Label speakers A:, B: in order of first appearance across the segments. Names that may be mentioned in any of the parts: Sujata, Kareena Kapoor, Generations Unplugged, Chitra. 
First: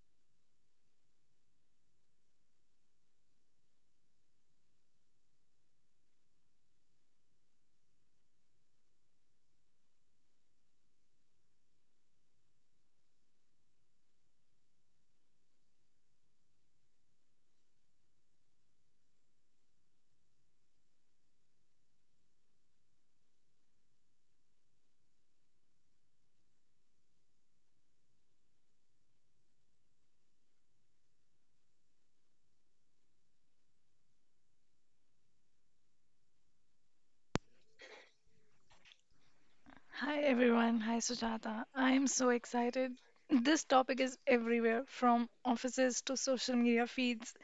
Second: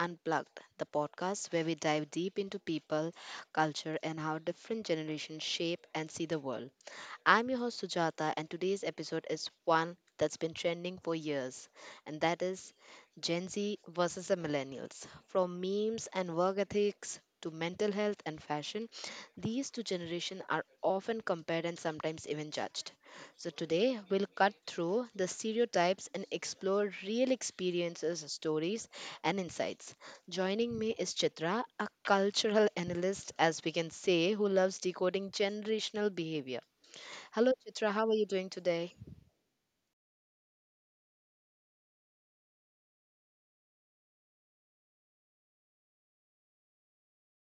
A: Unplugged, the podcast where we dive deep into people, culture, and how different generations shape and see the world. I'm your host, Sujata, and today's episode is one that's been trending for years, and that is Gen Z versus the millennials. From memes and work ethics to mental health and fashion, these two generations are often compared and sometimes even judged. So, today we'll cut through the stereotypes and explore real experiences, stories, and insights. Joining me is Chitra, a cultural analyst, as we can say, who loves decoding generational behavior. Hello, Chitra, how are you doing today?
B: Hi everyone, hi Sujata. I am so excited. This topic is everywhere from offices to social media feeds,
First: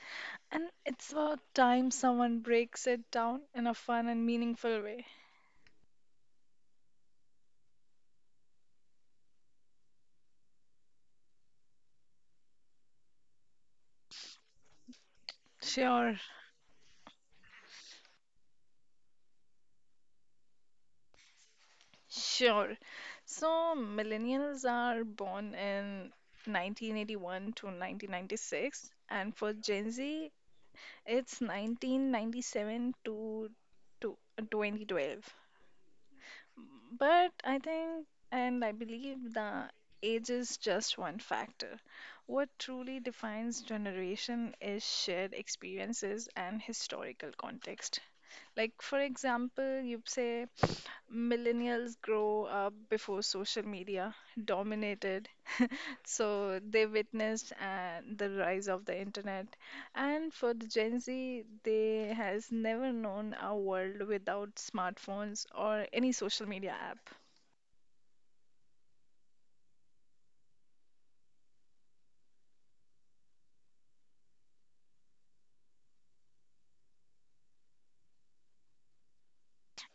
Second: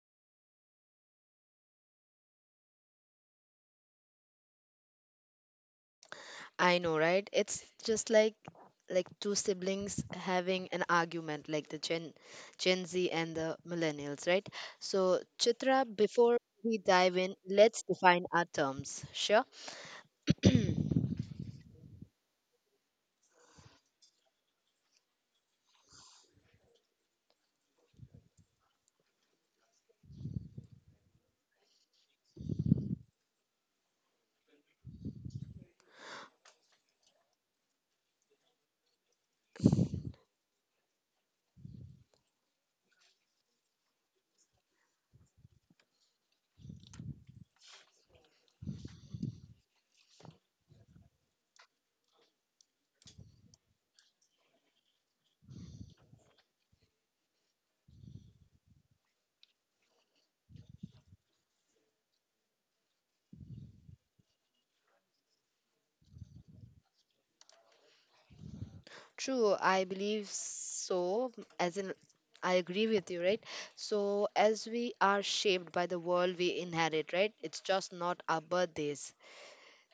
B: and it's about time someone breaks it down in a fun and meaningful way.
A: I know, right? It's just like two siblings having an argument, like the Gen z and the millennials, right? So, Chitra,
B: Sure,
A: before we dive in, let's define our terms. Sure.
B: sure. So, millennials are born in 1981 to 1996, and for Gen Z, it's 1997 to 2012. But I think and I believe the age is just one factor. What truly defines generation is shared experiences and historical context. Like, for example, you say millennials grow up before social media dominated, so they witnessed the rise of the internet. And for the Gen Z, they has never known a world without smartphones or any social media app.
A: True, I believe so. As in, I agree with you, right? So, as we are shaped by the world we inherit, right? It's just not our birthdays,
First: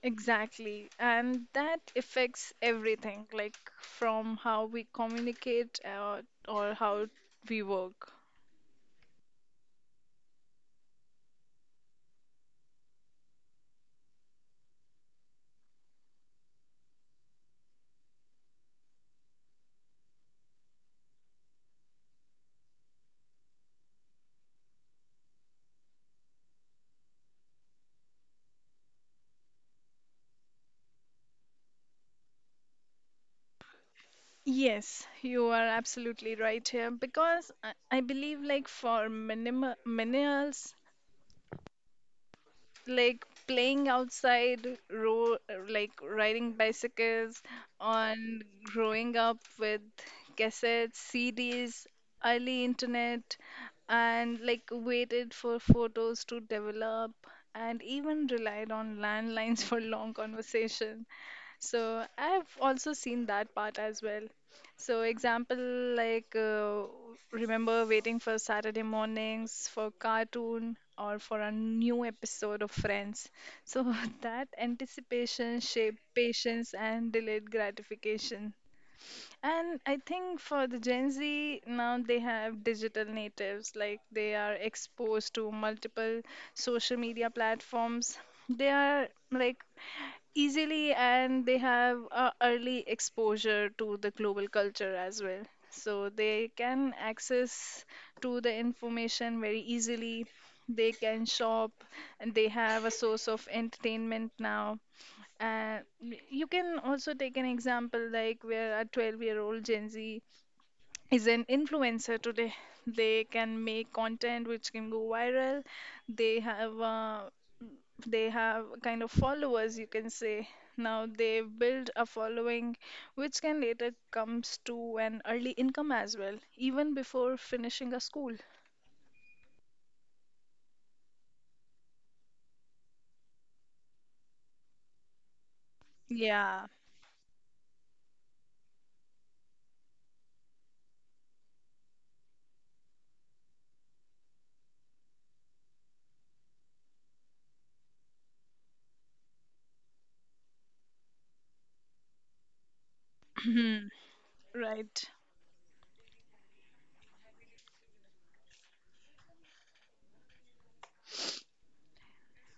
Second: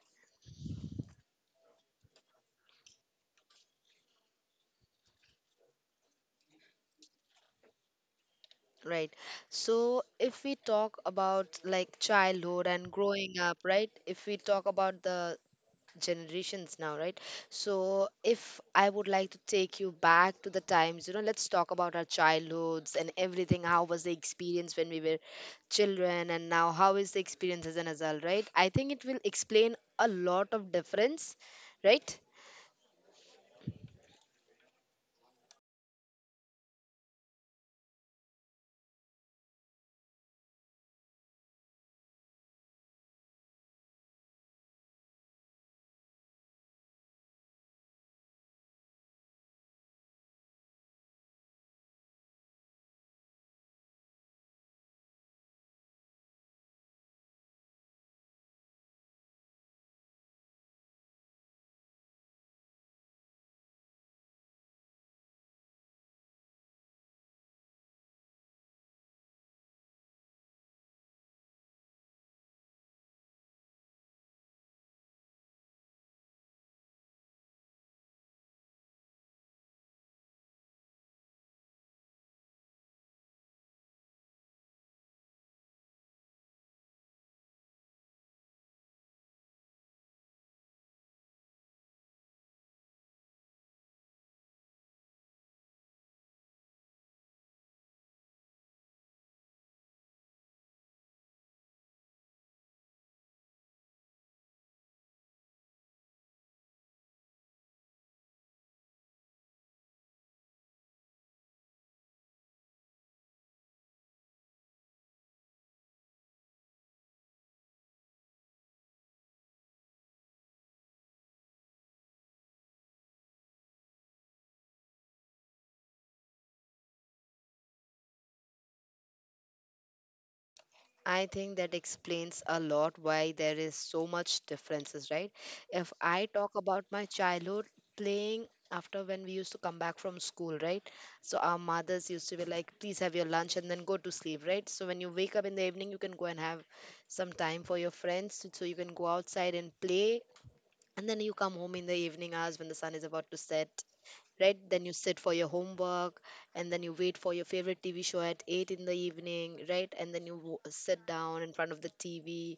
B: Exactly. And that affects everything, like from how we communicate or how we work.
A: right? So, if we talk about like childhood and growing up, right? If we talk about the generations now, right? So if I would like to take you back to the times, let's talk about our childhoods and everything. How was the experience when we were children, and now how is the experience as an adult, right? I think it will explain a lot of difference, right?
B: Yes, you are absolutely right here because I believe like for minimal millennials like playing outside, ro like riding bicycles, on growing up with cassettes, CDs, early internet, and like waited for photos to develop, and even relied on landlines for long conversation. So I've also seen that part as well. So, example like remember waiting for Saturday mornings for cartoon or for a new episode of Friends. So that anticipation shaped patience and delayed gratification. And I think for the Gen Z, now they have digital natives, like they are exposed to multiple social media platforms. They are like easily and they have a early exposure to the global culture as well. So they can access to the information very easily. They can shop and they have a source of entertainment now. Uh, you can also take an example like where a 12-year-old Gen Z is an influencer today. They can make content which can go viral. They have uh, they have kind of followers you can say. Now they build a following which can later comes to an early income as well, even before finishing a school.
A: I think that explains a lot why there is so much differences, right? If I talk
B: Yeah.
A: about my childhood playing after when we used to come back from school, right? So our mothers used to be like, please have your lunch and then go to sleep, right? So when you wake up in the evening, you can go and have some time for your friends. So you can go outside and play. And then you come home in the evening hours when the sun is about to set, right? Then you
B: Right.
A: sit for your homework and then you wait for your favorite TV show at 8 in the evening, right? And then you sit down in front of the TV,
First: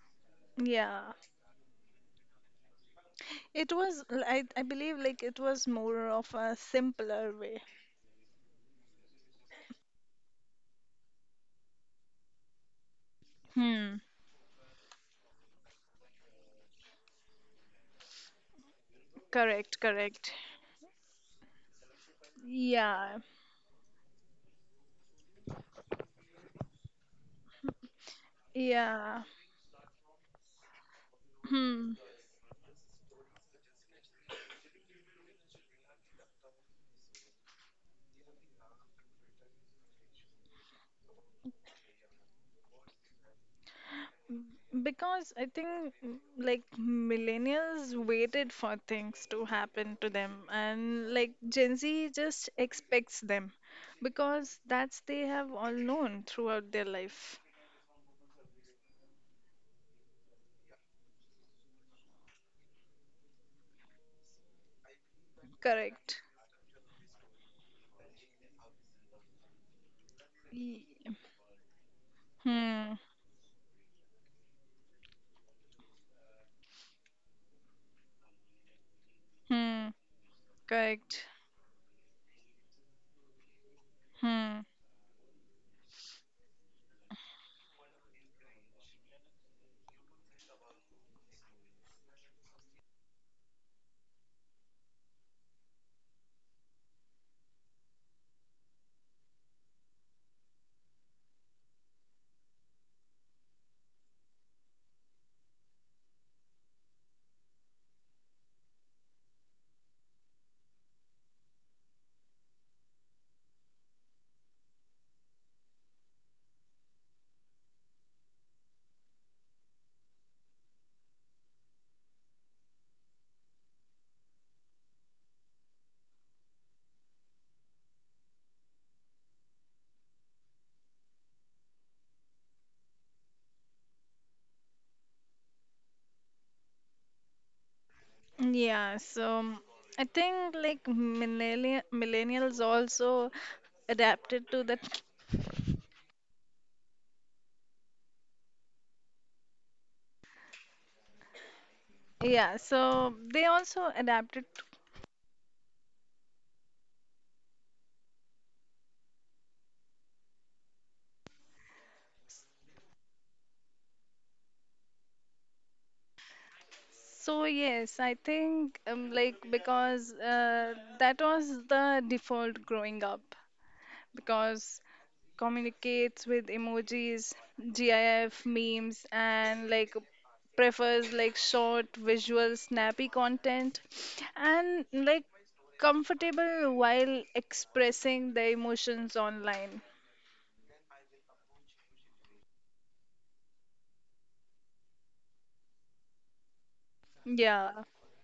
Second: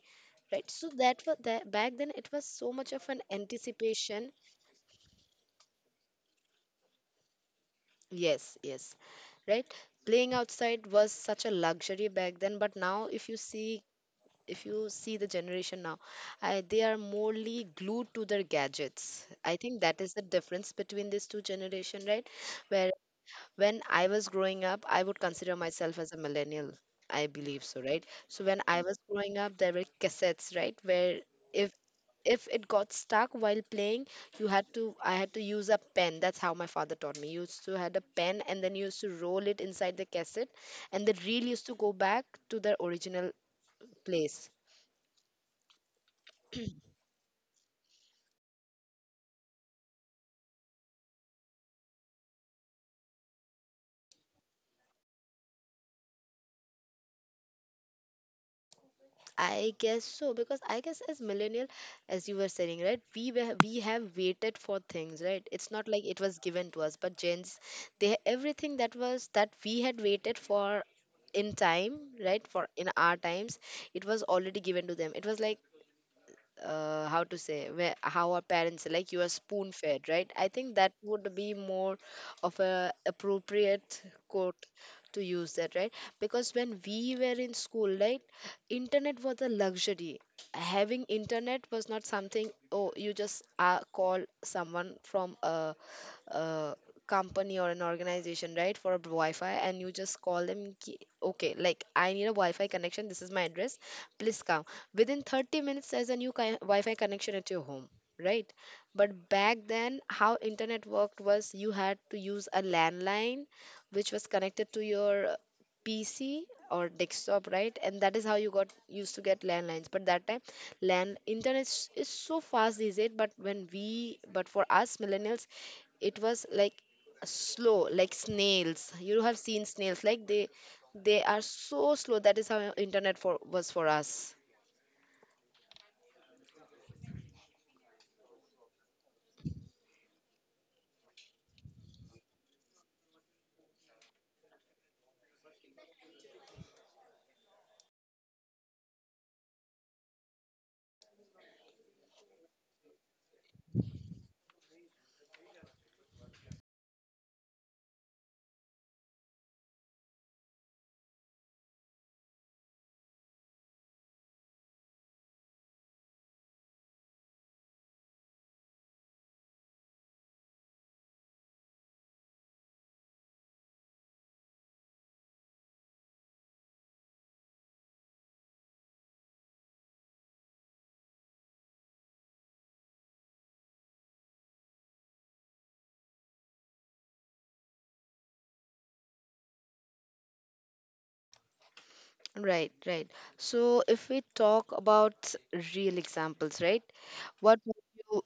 A: right? So
B: Yeah.
A: that was that. Back then it was so much of an
B: It was,
A: anticipation.
B: I believe, like it was more of a simpler way.
A: Yes, yes, right? Playing outside was such a luxury back then, but now if you see,
B: Hmm.
A: if you see the generation now, I, they are morely glued to their gadgets. I
B: Correct,
A: think that is the
B: correct.
A: difference between these two generation, right?
B: Yeah,
A: When I was growing up, I would consider myself as a millennial. I believe so, right? So when I was
B: yeah.
A: growing up, there were cassettes, right? Where if
B: Hmm.
A: if it got stuck while playing, you had to I had to use a pen. That's how my father taught me. You used to had a pen and then you used to roll it inside the cassette and the reel used to go back to the original place.
B: Because I think like millennials waited for things to happen to them, and like Gen Z just expects them because that's they have all known throughout their life.
A: I guess so, because I guess as millennial, as you were saying, right, we have waited for things, right? It's not like it
B: Correct.
A: was given to us, but gens, they everything that was that we had waited for
B: Ye-
A: in time, right, for in
B: Hmm.
A: our times, it was already given to them. It was like how to say, where how our parents, like you are spoon
B: Hmm.
A: fed, right? I think that
B: Correct.
A: would be more of a appropriate
B: Hmm.
A: quote to use that, right? Because when we were in school, right, internet was a luxury. Having internet was not something, oh, you just call someone from a uh, company or an organization, right, for a wi-fi, and you just call them, ki- okay, like I need a wi-fi connection, this is my address, please come within 30 minutes, there's a new ki- wi-fi connection at your home, right? But back then how internet worked was you had to use a landline, which was connected to your pc or desktop, right? And that is how you got used to get landlines. But that time, land internet is so fast these days, but when we, but for us millennials, it was like slow like snails. You have seen snails, like they are so slow. That is how internet for was for us,
B: Yeah, so I think like millennials also adapted to the. Yeah, so they also adapted to. So yes, I think like because that was the default growing up because communicates with emojis, GIF, memes, and like prefers like short, visual, snappy content, and like comfortable while expressing their emotions online.
A: right? Right, so if we talk about real examples, right, what would
B: Yeah.
A: you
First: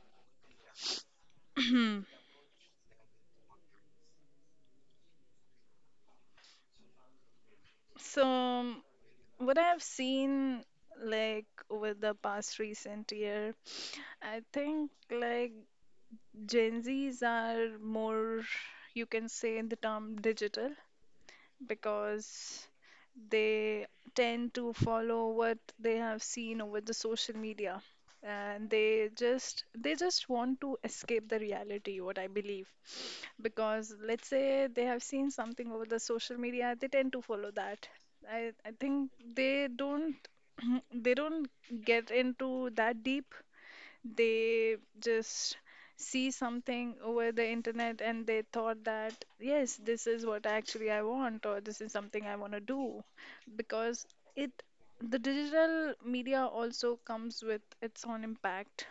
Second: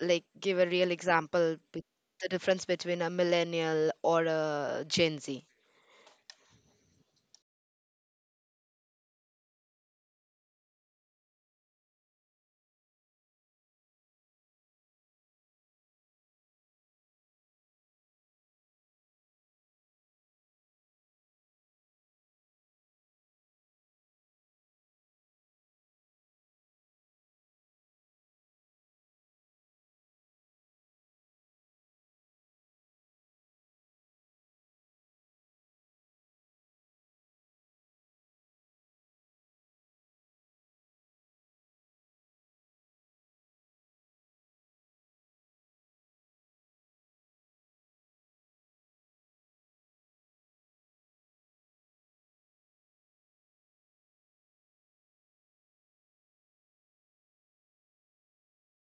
A: like give a real example, the difference between a millennial or a gen z?
B: So what I've seen like over the past recent year, I think like Gen Zs are more, you can say in the term digital because they tend to follow what they have seen over the social media and they just want to escape the reality what I believe, because let's say they have seen something over the social media they tend to follow that. I think they don't they don't get into that deep. They just see something over the internet and they thought that, yes, this is what actually I want, or this is something I want to do. Because it, the digital media also comes with its own impact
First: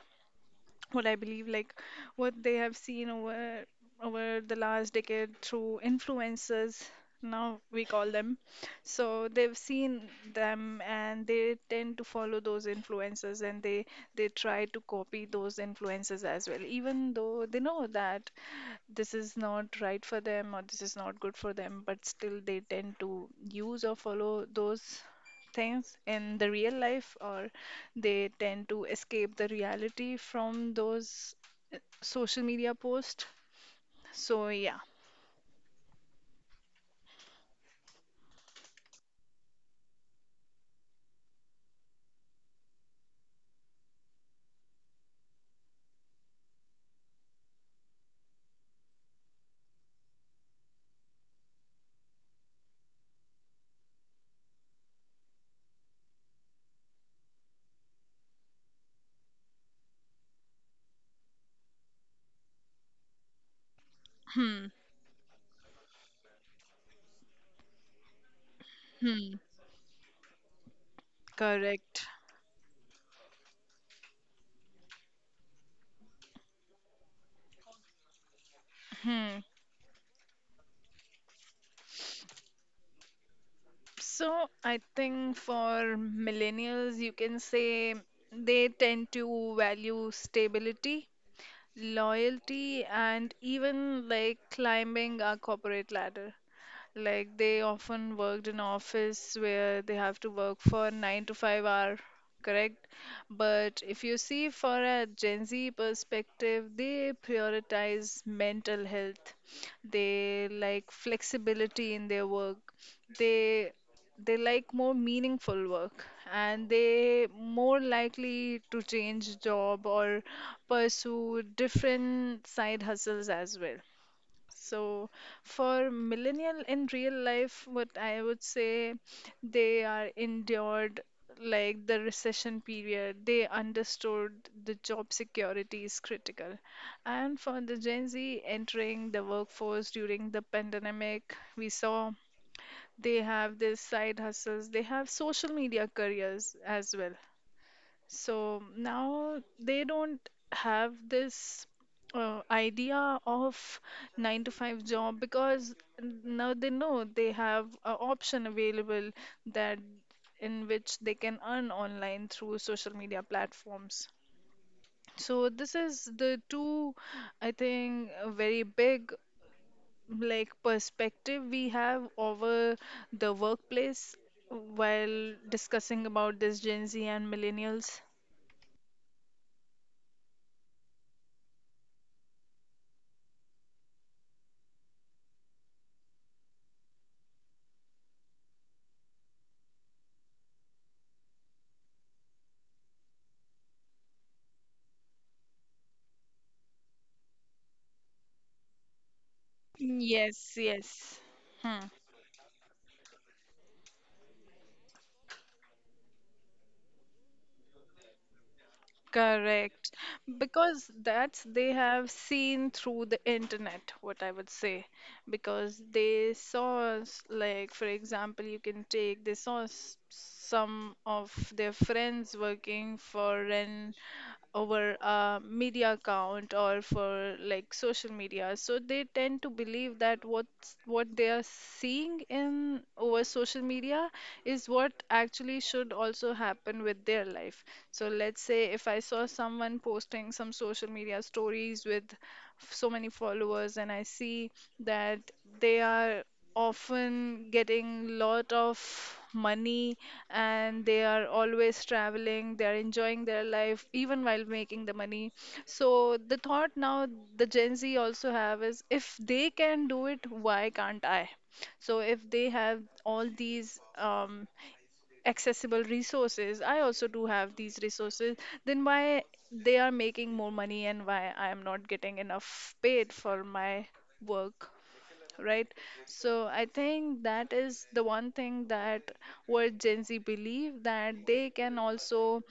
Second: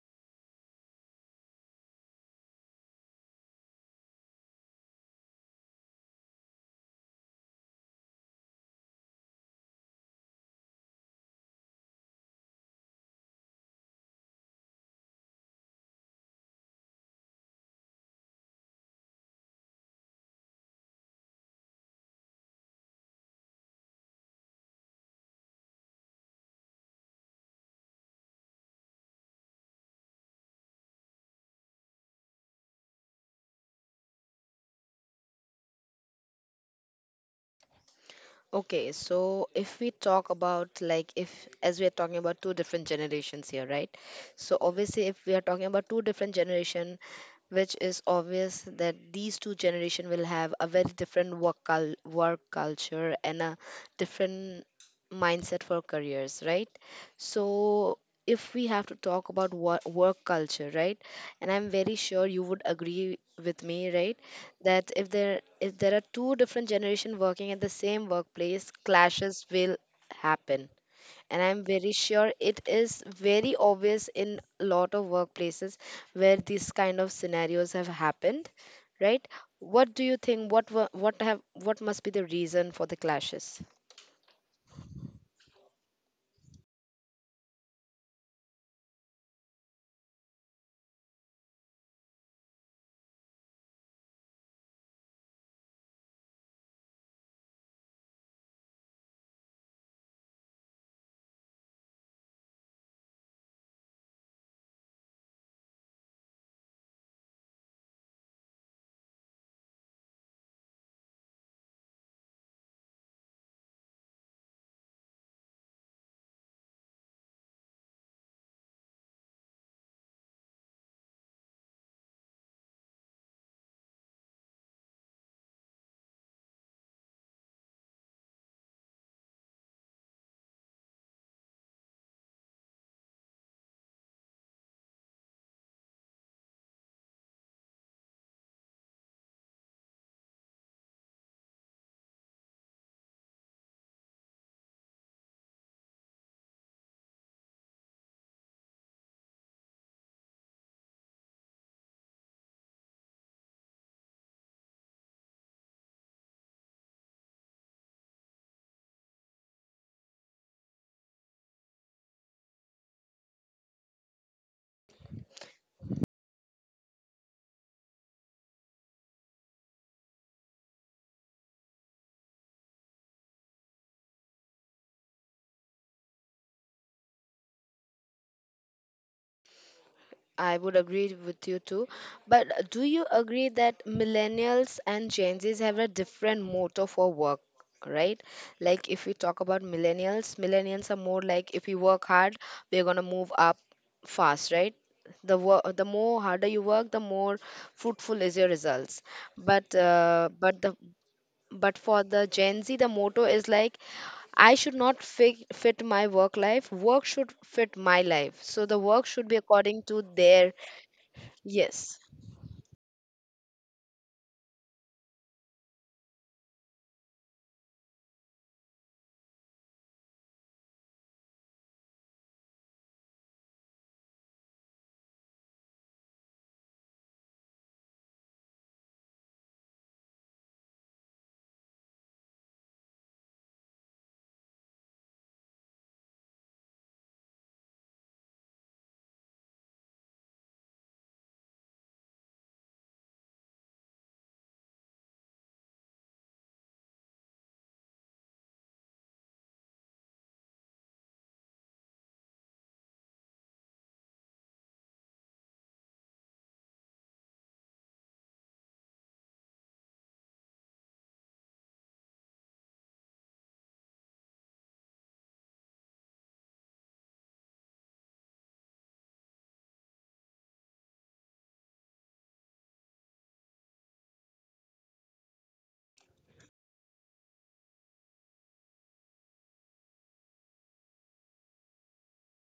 B: what I believe, like what they have seen over the last decade through influencers. Now we call them. So they've seen them and they tend to follow those influencers and they try to copy those influencers as well, even though they know that this is not right for them or this is not good for them, but still they tend to use or follow those things in the real life or they tend to escape the reality from those social media posts. So yeah.
A: Okay, so if we talk about like if as we are talking about two different generations here, right? So obviously if we are talking about two different generation, which is obvious that these two generation will have a very different work culture and a different mindset for careers, right? So if we have to talk about work culture, right? And I'm very sure you would agree with me, right?
B: Hmm.
A: That if there, if there are two different generation working at the same workplace,
B: Hmm.
A: clashes will happen, and I'm very
B: Correct.
A: sure it is very obvious in a lot of workplaces where these kind of scenarios have happened, right?
B: Hmm.
A: What do you think, what have, what must be the reason for the clashes?
B: So I think for millennials, you can say they tend to value stability, loyalty, and even like climbing a corporate ladder. Like they often worked in office where they have to work for 9 to 5 hour, correct? But if you see for a Gen Z perspective, they prioritize mental health. They like flexibility in their work. They they like more meaningful work and they more likely to change job or pursue different side hustles as well. So, for millennial in real life, what I would say they are endured like the recession period. They understood the job security is critical. And for the Gen Z entering the workforce during the pandemic, we saw they have this side hustles, they have social media careers as well. So now they don't have this idea of nine to five job because now they know they have an option available that in which they can earn online through social media platforms. So this is the two, I think, a very big like perspective we have over the workplace while discussing about this Gen Z and millennials.
A: I would agree with you too. But do you agree that millennials and Gen Zs have a different motto for work, right? Like if we talk about millennials, millennials are more like, if we work hard, we're gonna move up fast, right? The work, the more harder you work, the more fruitful is your results.
B: Yes,
A: But the
B: yes.
A: but
B: Hmm.
A: for the Gen Z, the motto is like, I should not fit, fit my work life. Work should fit my life. So the work should be according
B: Correct.
A: to their,
B: Because that's they
A: yes,
B: have seen through the internet, what I would say. Because they saw, like, for example, you can take, they saw some of their friends working for an over a media account or for like social media, so they tend to believe that what's what they are seeing in over social media is what actually should also happen with their life. So let's say if I saw someone posting some social media stories with so many followers and I see that they are often getting lot of money and they are always traveling, they are enjoying their life even while making the money. So the thought now the Gen Z also have is if they can do it, why can't I? So if they have all these accessible resources, I also do have these resources, then why they are making more money and why I am not getting enough paid for my work, right? So I think that is the one thing that where Gen Z believe that they can also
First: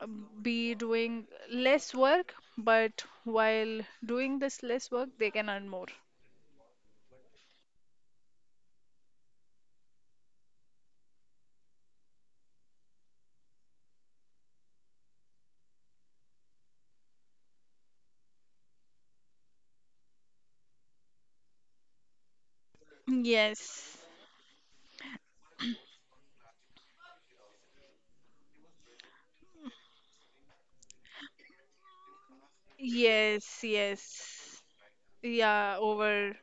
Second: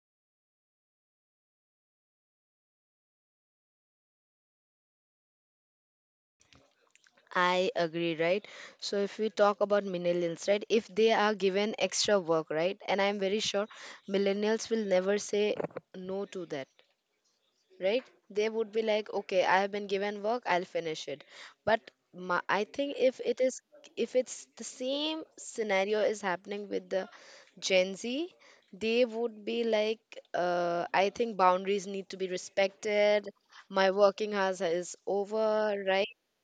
B: be doing less work, but while doing this less work, they can earn more.
A: I agree, right? So if we talk about millennials, right? If they are given extra work, right? And I'm very sure millennials will never say no to that, right? They would be like, okay, I have been given work, I'll finish it. But my, I think if it is,
B: Yes.
A: if it's the same scenario is happening with the Gen Z, they would be like, I think boundaries need to be respected.
B: Yes,
A: My working hours
B: yes.
A: is
B: Yeah,
A: over, right?
B: over.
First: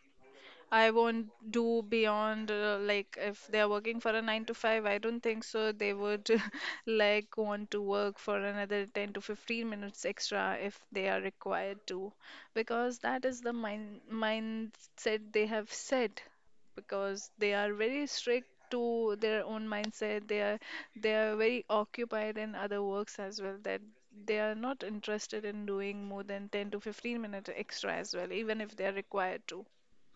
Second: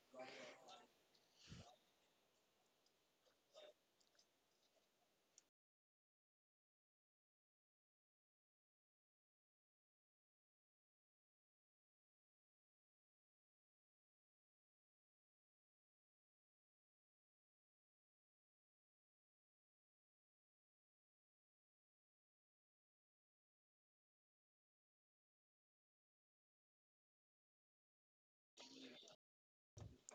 B: I won't do beyond like if they are working for a nine to five, I don't think so they would like want to work for another 10 to 15 minutes extra if they are required to, because that is the mindset they have set because they are very strict to their own mindset. They are very occupied in other works as well that they are not interested in doing more than 10 to 15 minutes extra as well, even if they are required to.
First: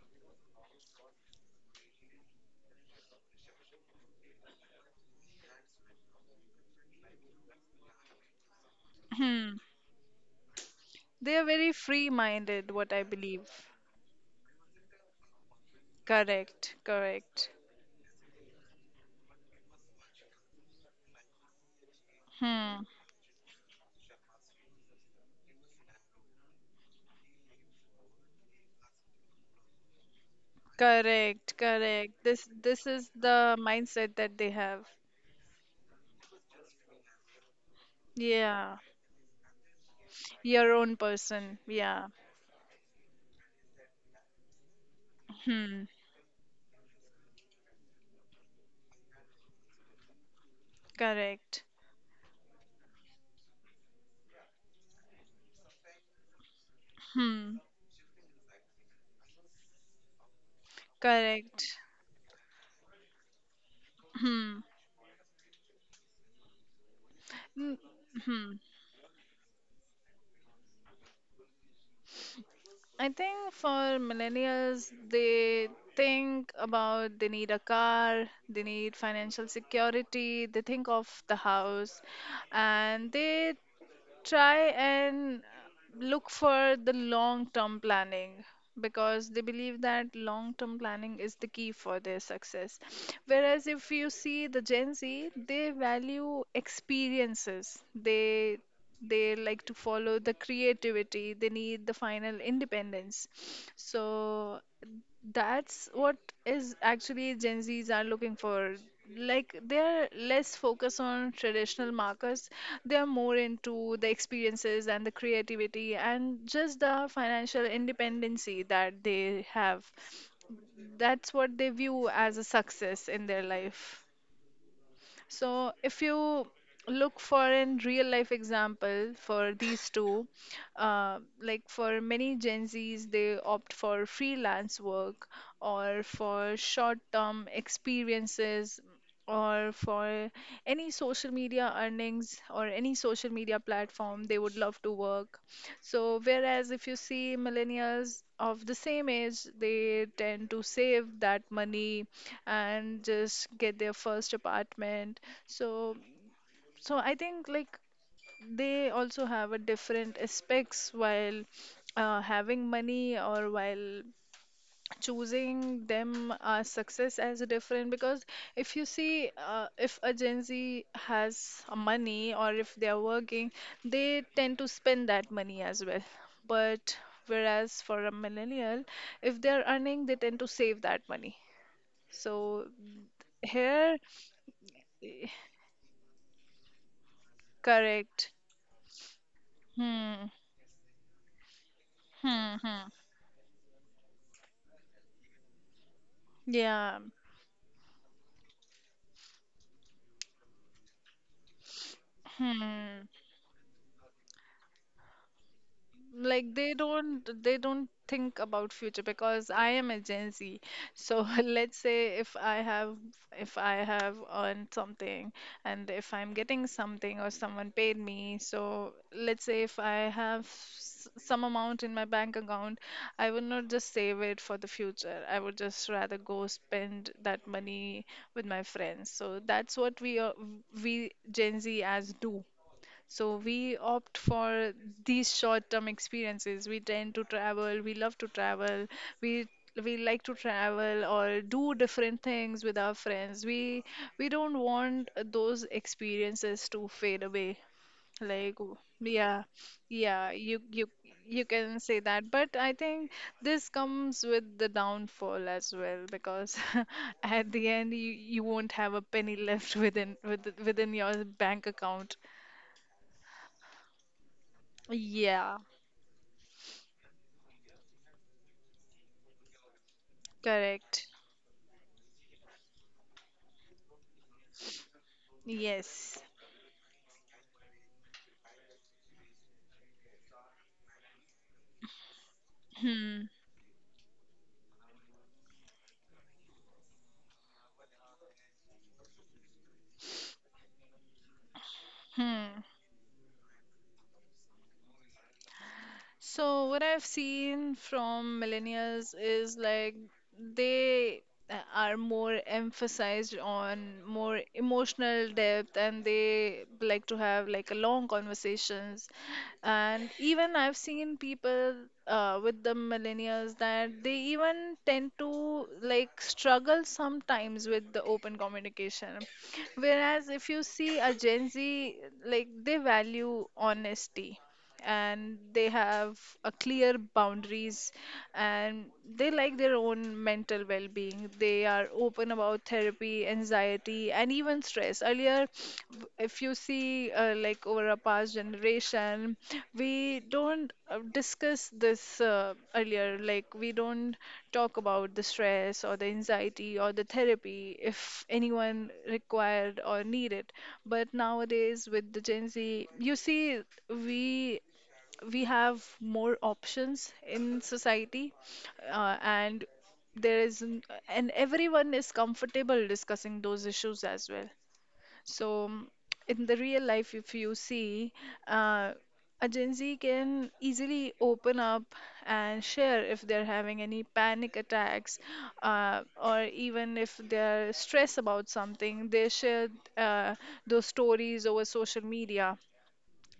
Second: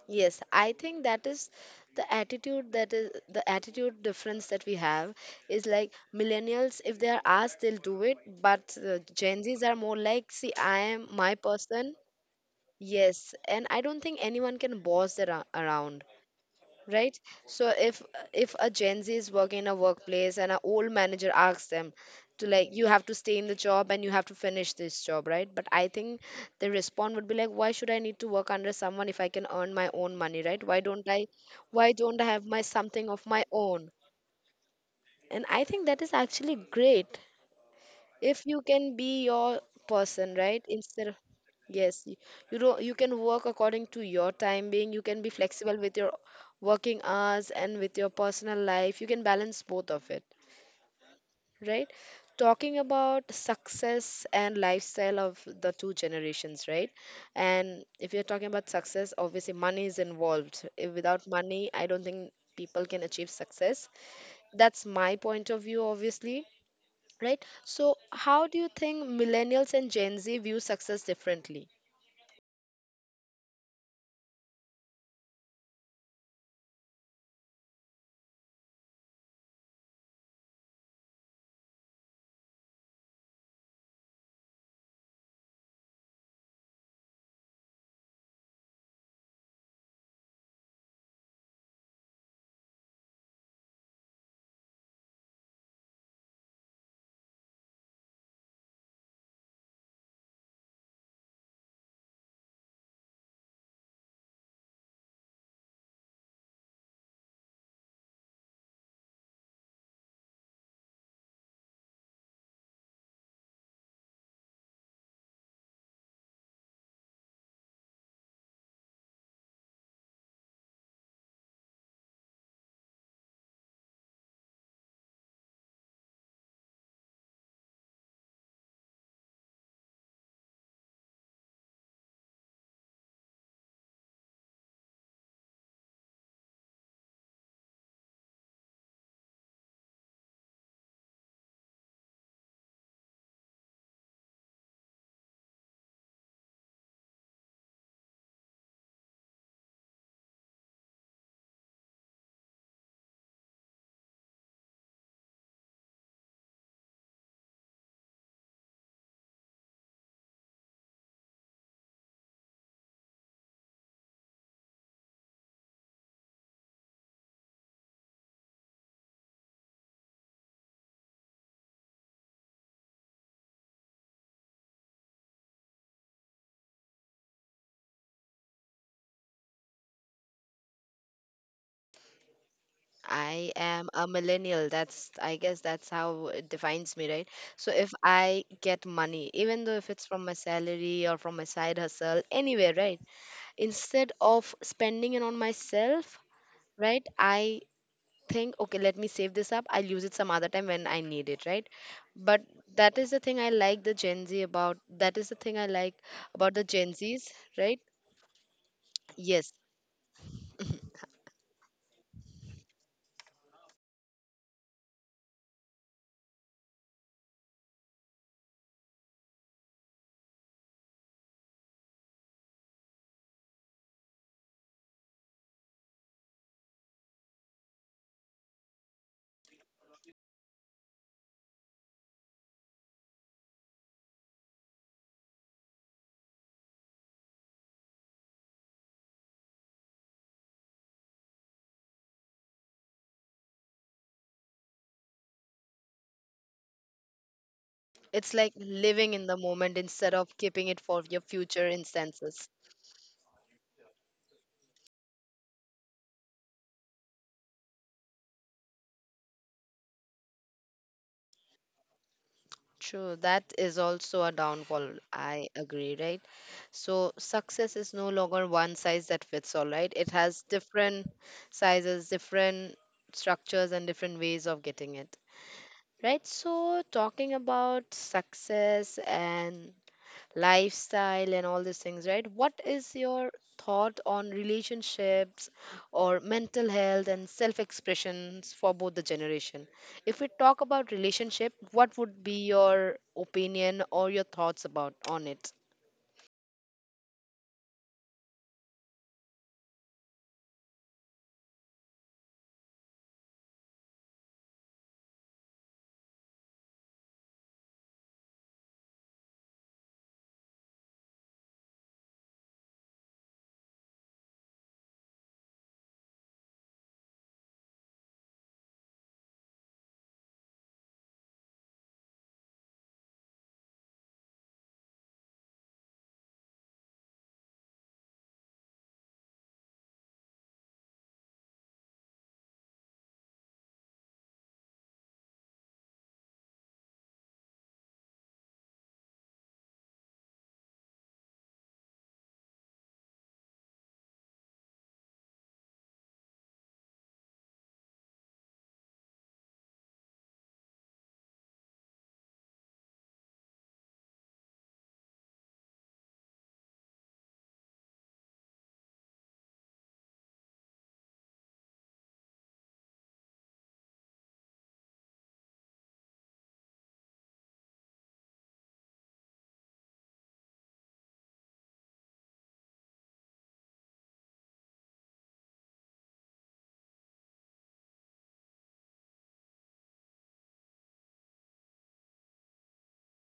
A: Yes, I think that is the attitude, that is the attitude difference that we have is like millennials, if they are asked, they'll do it, but Gen Zs are more like, see, I am my
B: They are very
A: person.
B: free minded, what I
A: Yes,
B: believe.
A: and I don't think anyone can boss them around,
B: Correct,
A: right?
B: correct.
A: So if a gen z is working in a workplace and an old manager asks them to, like
B: Hmm.
A: you have to stay in the job and you have to finish this job, right? But I think the response would be like, why should I need to work under someone if I can earn my own money, right? why don't i
B: Correct,
A: why
B: correct.
A: don't i have
B: This
A: my
B: this is
A: something of my
B: the
A: own?
B: mindset that they have.
A: And I think that is actually great if you
B: Yeah.
A: can be your person, right,
B: Your own
A: instead of,
B: person.
A: yes,
B: Yeah.
A: you know, you can work according to your time being, you can be flexible
B: Hmm.
A: with your working hours and with your personal life, you can balance both of it,
B: Correct.
A: right? Talking about success and lifestyle of the two generations, right?
B: Hmm.
A: And if you're talking about success, obviously money is involved. If without money,
B: Correct.
A: I don't think people can achieve success.
B: Hmm.
A: That's my point of view, obviously, right?
B: N-
A: So, how do
B: Hmm.
A: you think millennials and Gen Z view success differently?
B: I think for millennials, they think about they need a car, they need financial security, they think of the house, and they try and look for the long term planning because they believe that long term planning is the key for their success. Whereas if you see the Gen Z, they value experiences. They like to follow the creativity. They need the final independence. So that's what is actually Gen Zs are looking for. Like they're less focused on traditional markers. They're more into the experiences and the creativity and just the financial independency that they have. That's what they view as a success in their life. So, if you look for in real life example for these two, like for many Gen Zs, they opt for freelance work or for short-term experiences or for any social media earnings or any social media platform they would love to work. So, whereas if you see millennials of the same age, they tend to save that money and just get their first apartment. So, so I think like they also have a different aspects while having money or while choosing them as success as a different because if you see if a Gen Z has a money or if they are working they tend to spend that money as well, but whereas for a millennial if they are earning they tend to save that money. So
A: I am
B: here,
A: a millennial. That's, I guess, that's how it defines me, right? So, if
B: correct.
A: I get money, even though if it's from my
B: Hmm.
A: salary or from my side hustle,
B: Hmm.
A: anywhere,
B: Hmm.
A: right? Instead of spending it on myself,
B: Yeah.
A: right? I think, okay, let me save this up. I'll use it some other time when I need it, right? But that
B: Hmm.
A: is the thing I like the Gen Z about. That is the thing I like about
B: Like
A: the
B: they
A: Gen Zs,
B: don't, they
A: right?
B: don't think about future because
A: Yes,
B: I am a Gen Z. So let's say if I have, if I have earned something and if I'm getting something or someone paid me, so let's say if I have some amount in my bank account, I would not just save it for the future. I would just rather go spend that money with my friends. So that's what we are, we Gen Z as do. So we opt for these short-term experiences. We tend to travel, we love to travel, we we like to travel or do different things with our friends. We don't want those experiences to fade away.
A: it's like
B: Like w-
A: living in the
B: yeah,
A: moment instead
B: yeah,
A: of
B: you
A: keeping it
B: you
A: for your
B: you
A: future
B: can say that,
A: instances.
B: but I think this comes with the downfall as well because at the end you won't have a penny left within your bank account.
A: True, that is also a downfall. I
B: Yeah.
A: agree, right? So, success is no longer one size that fits all, right? It has
B: Correct.
A: different sizes, different structures, and different ways of getting it,
B: Yes.
A: right? So, talking about success and lifestyle and all these things, right, what is
B: Hmm.
A: your thought on relationships or mental health and self expressions for both the generation? If we talk about relationship, what would be
B: Hmm.
A: your opinion or your thoughts about on it?
B: So what I've seen from millennials is like they are more emphasized on more emotional depth, and they like to have like a long conversations. And even I've seen people with the millennials that they even tend to like struggle sometimes with the open communication, whereas if you see a Gen Z, like they value honesty and they have a clear boundaries, and they like their own mental well-being. They are open about therapy, anxiety, and even stress. Earlier, if you see like over a past generation, we don't discuss this earlier. Like we don't talk about the stress or the anxiety or the therapy if anyone required or needed. But nowadays with the Gen Z, you see, we we have more options in society, and there is n- and everyone is comfortable discussing those issues as well. So in the real life, if you see, uh, a Gen Z can easily open up and share if they're having any panic attacks, or even if they're stressed about something, they share uh, those stories over social media.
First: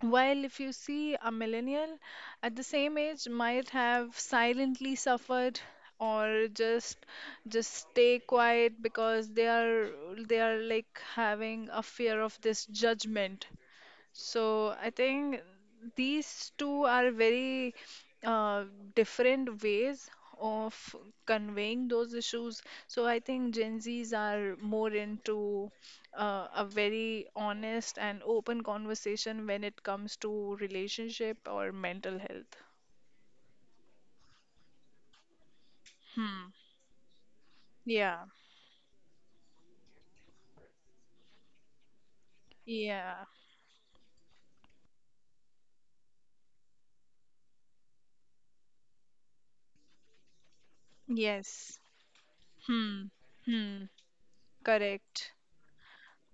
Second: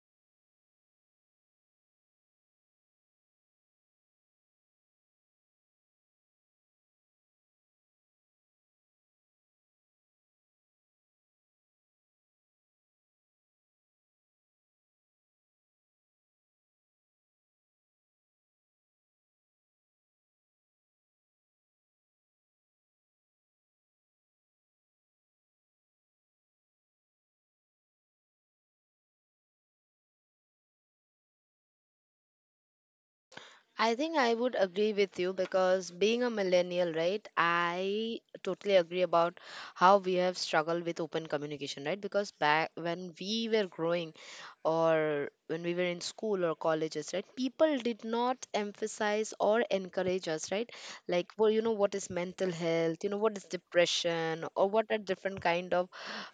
B: While if you see a millennial at the same age, might have silently suffered, or just stay quiet because they are like having a fear of this judgment. So I think these two are very uh, different ways of conveying those issues. So I think Gen Zs are more into a very honest and open conversation when it comes to relationship or mental health.
A: I think I would agree with you because being a
B: Hmm.
A: millennial, right, I
B: Yeah.
A: totally agree about how we have struggled with open communication, right? Because back when
B: Yeah.
A: we were growing or when we were in school or colleges, right, people did not emphasize or encourage us, right? Like, well, you know,
B: Yes.
A: what is mental health,
B: Hmm.
A: you know, what is
B: Hmm.
A: depression, or what are
B: Correct.
A: different kind of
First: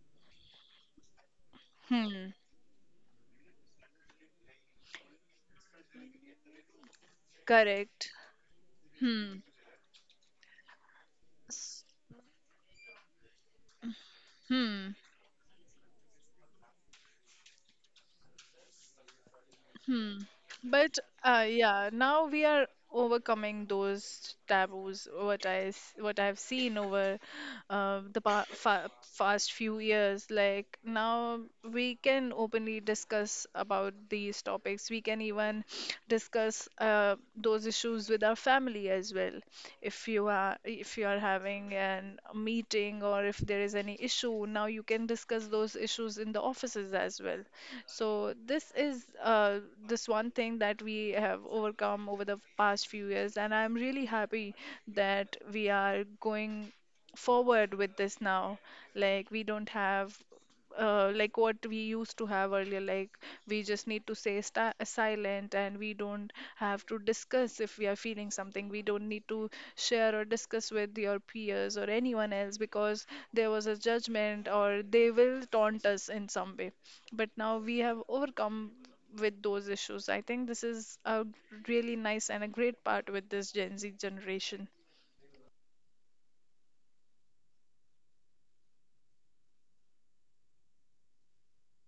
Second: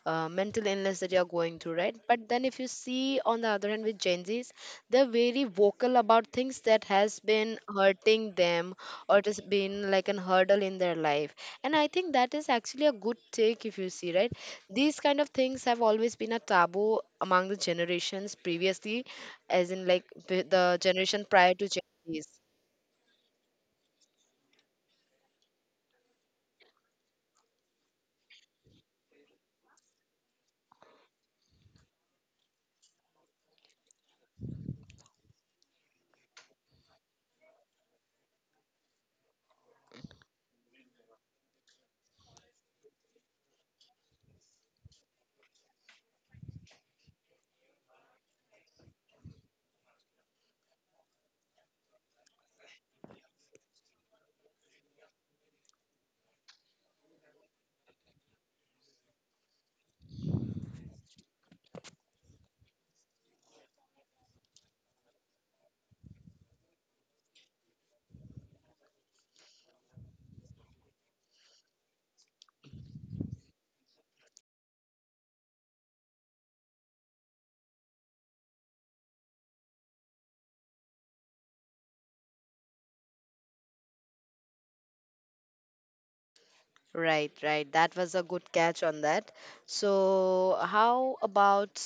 A: mental illness that you're going through, right? But
B: Hmm.
A: then if you see on the other hand with Gen Zs, they're very vocal about things that has been
B: Correct.
A: hurting them or it
B: Hmm.
A: has been like an hurdle in their life. And
B: S-
A: I think that is actually a good take if you see, right?
B: Hmm.
A: These kind of things have always been a taboo among the generations previously, as in like
B: Hmm.
A: the
B: But
A: generation prior to Gen
B: yeah,
A: Zs.
B: now we are overcoming those taboos. What what I've seen over the pa fa fast few years, like now we can openly discuss about these topics. We can even discuss those issues with our family as well. If you are having an a meeting, or if there is any issue, now you can discuss those issues in the offices as well. So this is this one thing that we have overcome over the past few years, and I'm really happy that we are going forward with this now. Like we don't have like what we used to have earlier. Like we just need to stay sta silent, and we don't have to discuss. If we are feeling something, we don't need to share or discuss with your peers or anyone else because there was a judgment, or they will taunt us in some way. But now we have overcome with those issues. I think this is a really nice and a great part with this Gen Z generation.
A: Right, right. That was a good catch on that. So, how about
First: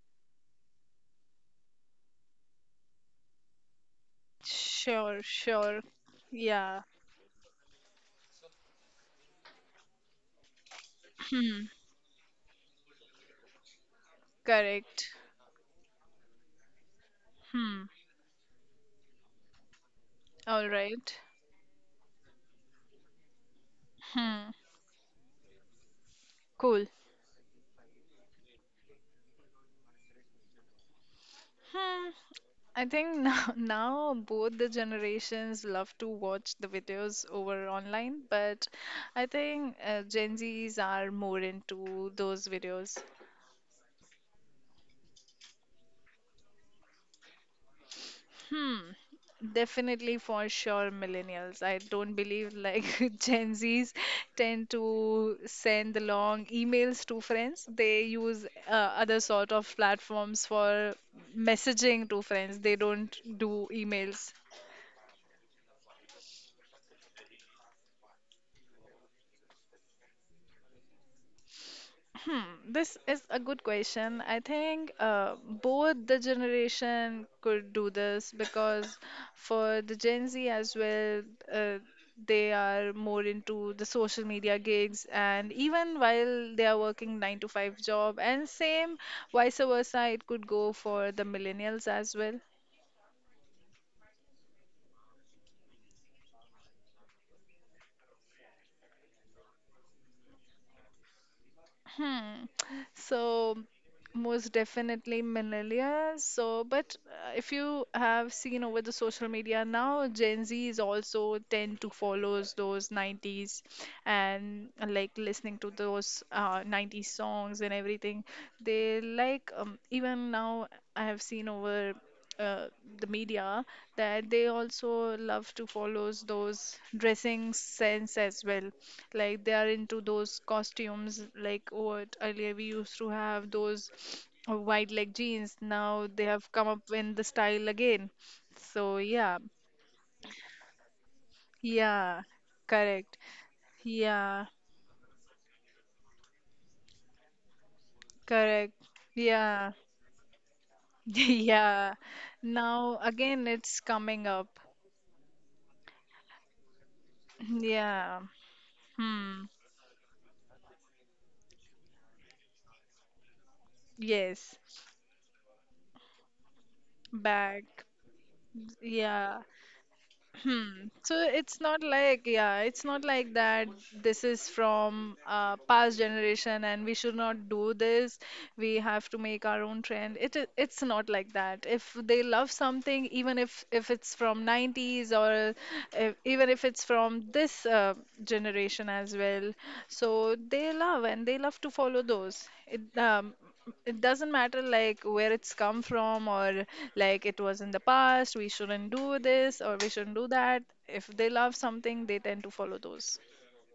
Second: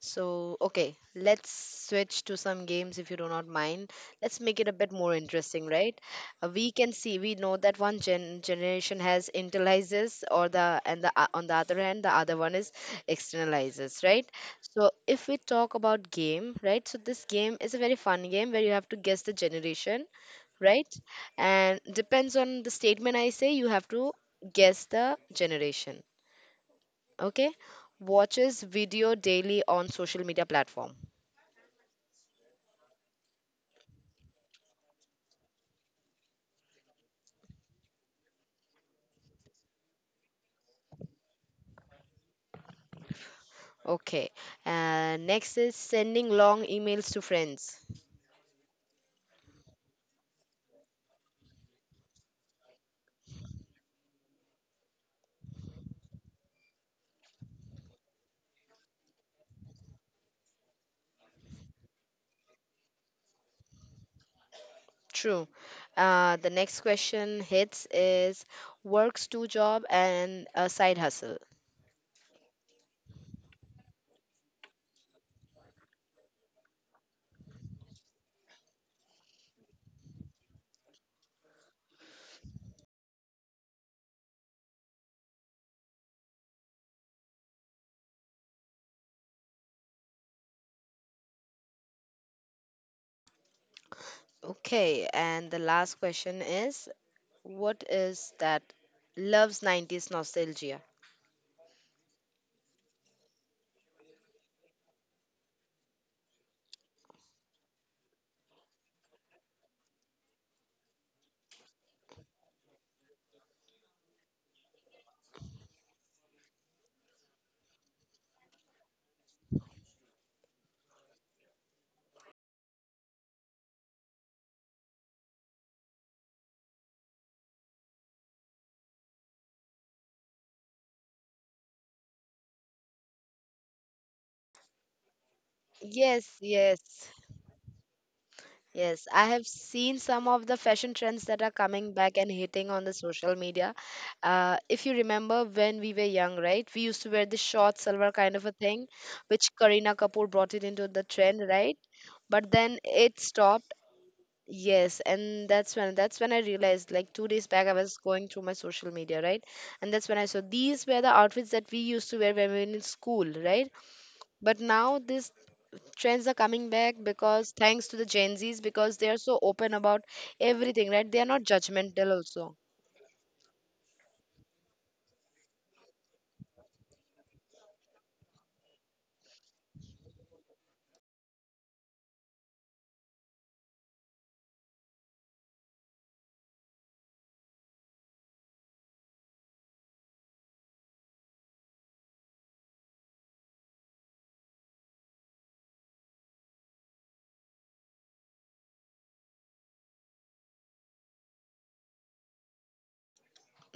A: So, okay, Let's switch to some games if you do not mind. Let's make it a bit more
B: Sure,
A: interesting,
B: sure.
A: right? We
B: Yeah.
A: can see, we know that one generation has internalizes, or the and the on the
B: Hmm.
A: other hand, the other one is externalizes, right? So,
B: Correct.
A: if we talk about game, right? So, this game is a
B: Hmm.
A: very fun game where you have to guess the generation,
B: All
A: right?
B: right.
A: And depends on the statement I say, you have to
B: Hmm.
A: guess the generation,
B: Cool.
A: okay? Watches video daily on social media platform.
B: Hmm. I think now, now both the generations love to watch the videos over online, but I think Gen Zs are more into those videos.
A: Okay. Next is sending long emails to friends.
B: Hmm. Definitely for sure millennials. I don't believe like Gen Zs tend to send long emails to friends. They use other sort of platforms for messaging to friends. They don't do emails.
A: True. The next question hits is works two job and a side hustle.
B: Hmm, this is a good question. I think both the generation could do this because for the Gen Z as well, uh, they are more into the social media gigs, and even while they are working 9 to 5 job, and same vice versa, it could go for the millennials as well.
A: Okay. And the last question is what is that loves 90s nostalgia?
B: Hmm. So most definitely millennials. So, but if you have seen over the social media now, Gen Z is also tend to follows those 90s and like listening to those 90s songs and everything. They like even now I have seen over uh, the media that they also love to follow those dressing sense as well. Like they are into those costumes, like what earlier we used to have those wide leg jeans. Now they
A: Yes,
B: have come up
A: yes.
B: in the style again. So
A: Yes, I
B: yeah,
A: have seen some of the fashion trends that are coming back
B: yeah,
A: and hitting on the
B: correct.
A: social media.
B: Yeah,
A: If you remember when we were young, right? We used to wear the short silver kind of a
B: correct.
A: thing, which
B: Yeah,
A: Kareena Kapoor brought it into the trend, right?
B: yeah.
A: But then
B: Now
A: it
B: again,
A: stopped.
B: it's coming up.
A: Yes, and that's when I realized like 2 days back I was
B: Yeah.
A: going through my social media, right?
B: Hmm.
A: And that's when I saw these were the outfits that we used to wear when we were in school, right?
B: Yes.
A: But now this trends are coming back because
B: Back.
A: thanks to the Gen Zs, because they are so
B: Yeah.
A: open about
B: Hmm.
A: everything, right? They
B: So
A: are not
B: it's not
A: judgmental,
B: like,
A: also.
B: yeah, it's not like that this is from past generation and we should not do this. We have to make our own trend. It's not like that. If they love something, even if it's from 90s, or if, even if it's from this generation as well, so they love, and they love to follow those. It doesn't matter like where it's come from, or like it was in the past we shouldn't do this or we shouldn't do that. If they love something, they tend to follow those.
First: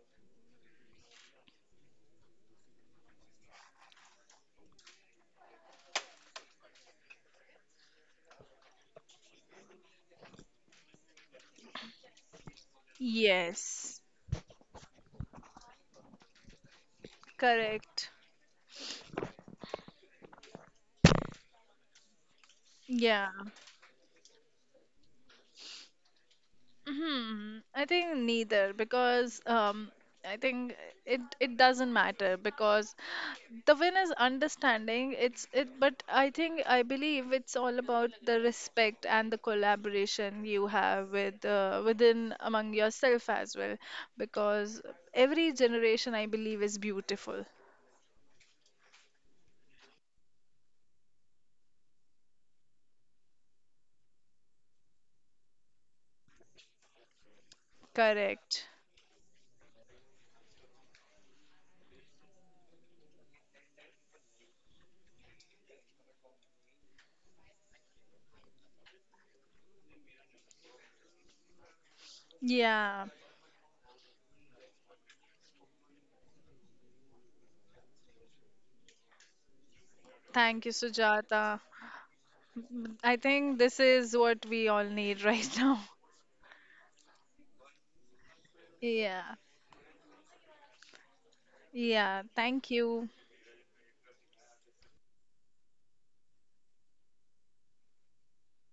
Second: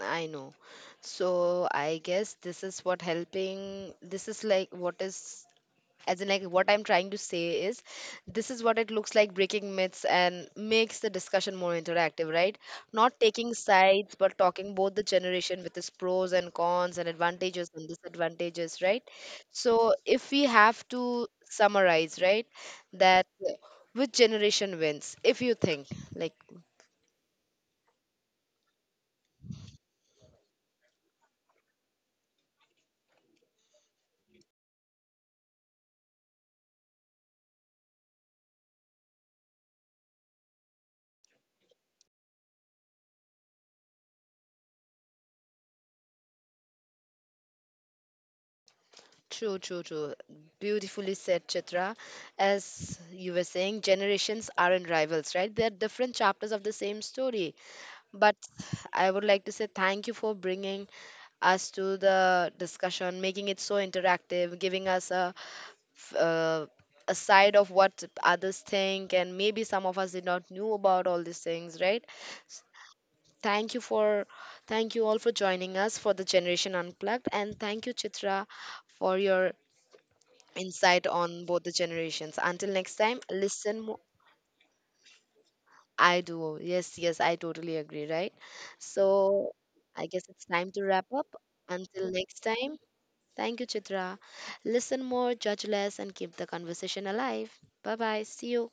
A: I know. So I guess this is what helping. This is like what is as in like what I'm trying to say is This is what it looks like, breaking myths and makes the discussion more interactive, right? Not taking
B: Yes.
A: sides, but talking both the generation with its pros and cons and advantages and
B: Correct.
A: disadvantages, right? So if we have to summarize, right, that
B: Yeah.
A: which generation wins if you think, like.
B: Hmm, I think neither because I think it doesn't matter because the win is understanding. It's, but I think I believe it's all about the respect and the collaboration you have with within among yourself as well, because every generation I believe is beautiful.
A: True, true, true. Beautifully said, Chitra. As you were saying, generations aren't rivals, right? They're different chapters of the same story. But
B: Correct.
A: I would like to say thank you for bringing us to the discussion, making it so interactive, giving us a f- uh, a side of what others think, and maybe some of us did not knew about all these things, right? S-
B: Yeah.
A: Thank you for thank you all for joining us for the Generation Unplugged, and thank you Chitra for your
B: Thank you,
A: insight on
B: Sujata.
A: both the generations. Until next
B: I
A: time,
B: think this
A: listen. Mo-
B: is what we all need right now.
A: I do. Yes, yes, I totally agree, right?
B: Yeah.
A: So I guess it's time to wrap up. Until
B: Yeah,
A: next
B: thank
A: time,
B: you.
A: thank you, Chitra. Listen more, judge less, and keep the conversation alive. Bye bye. See you.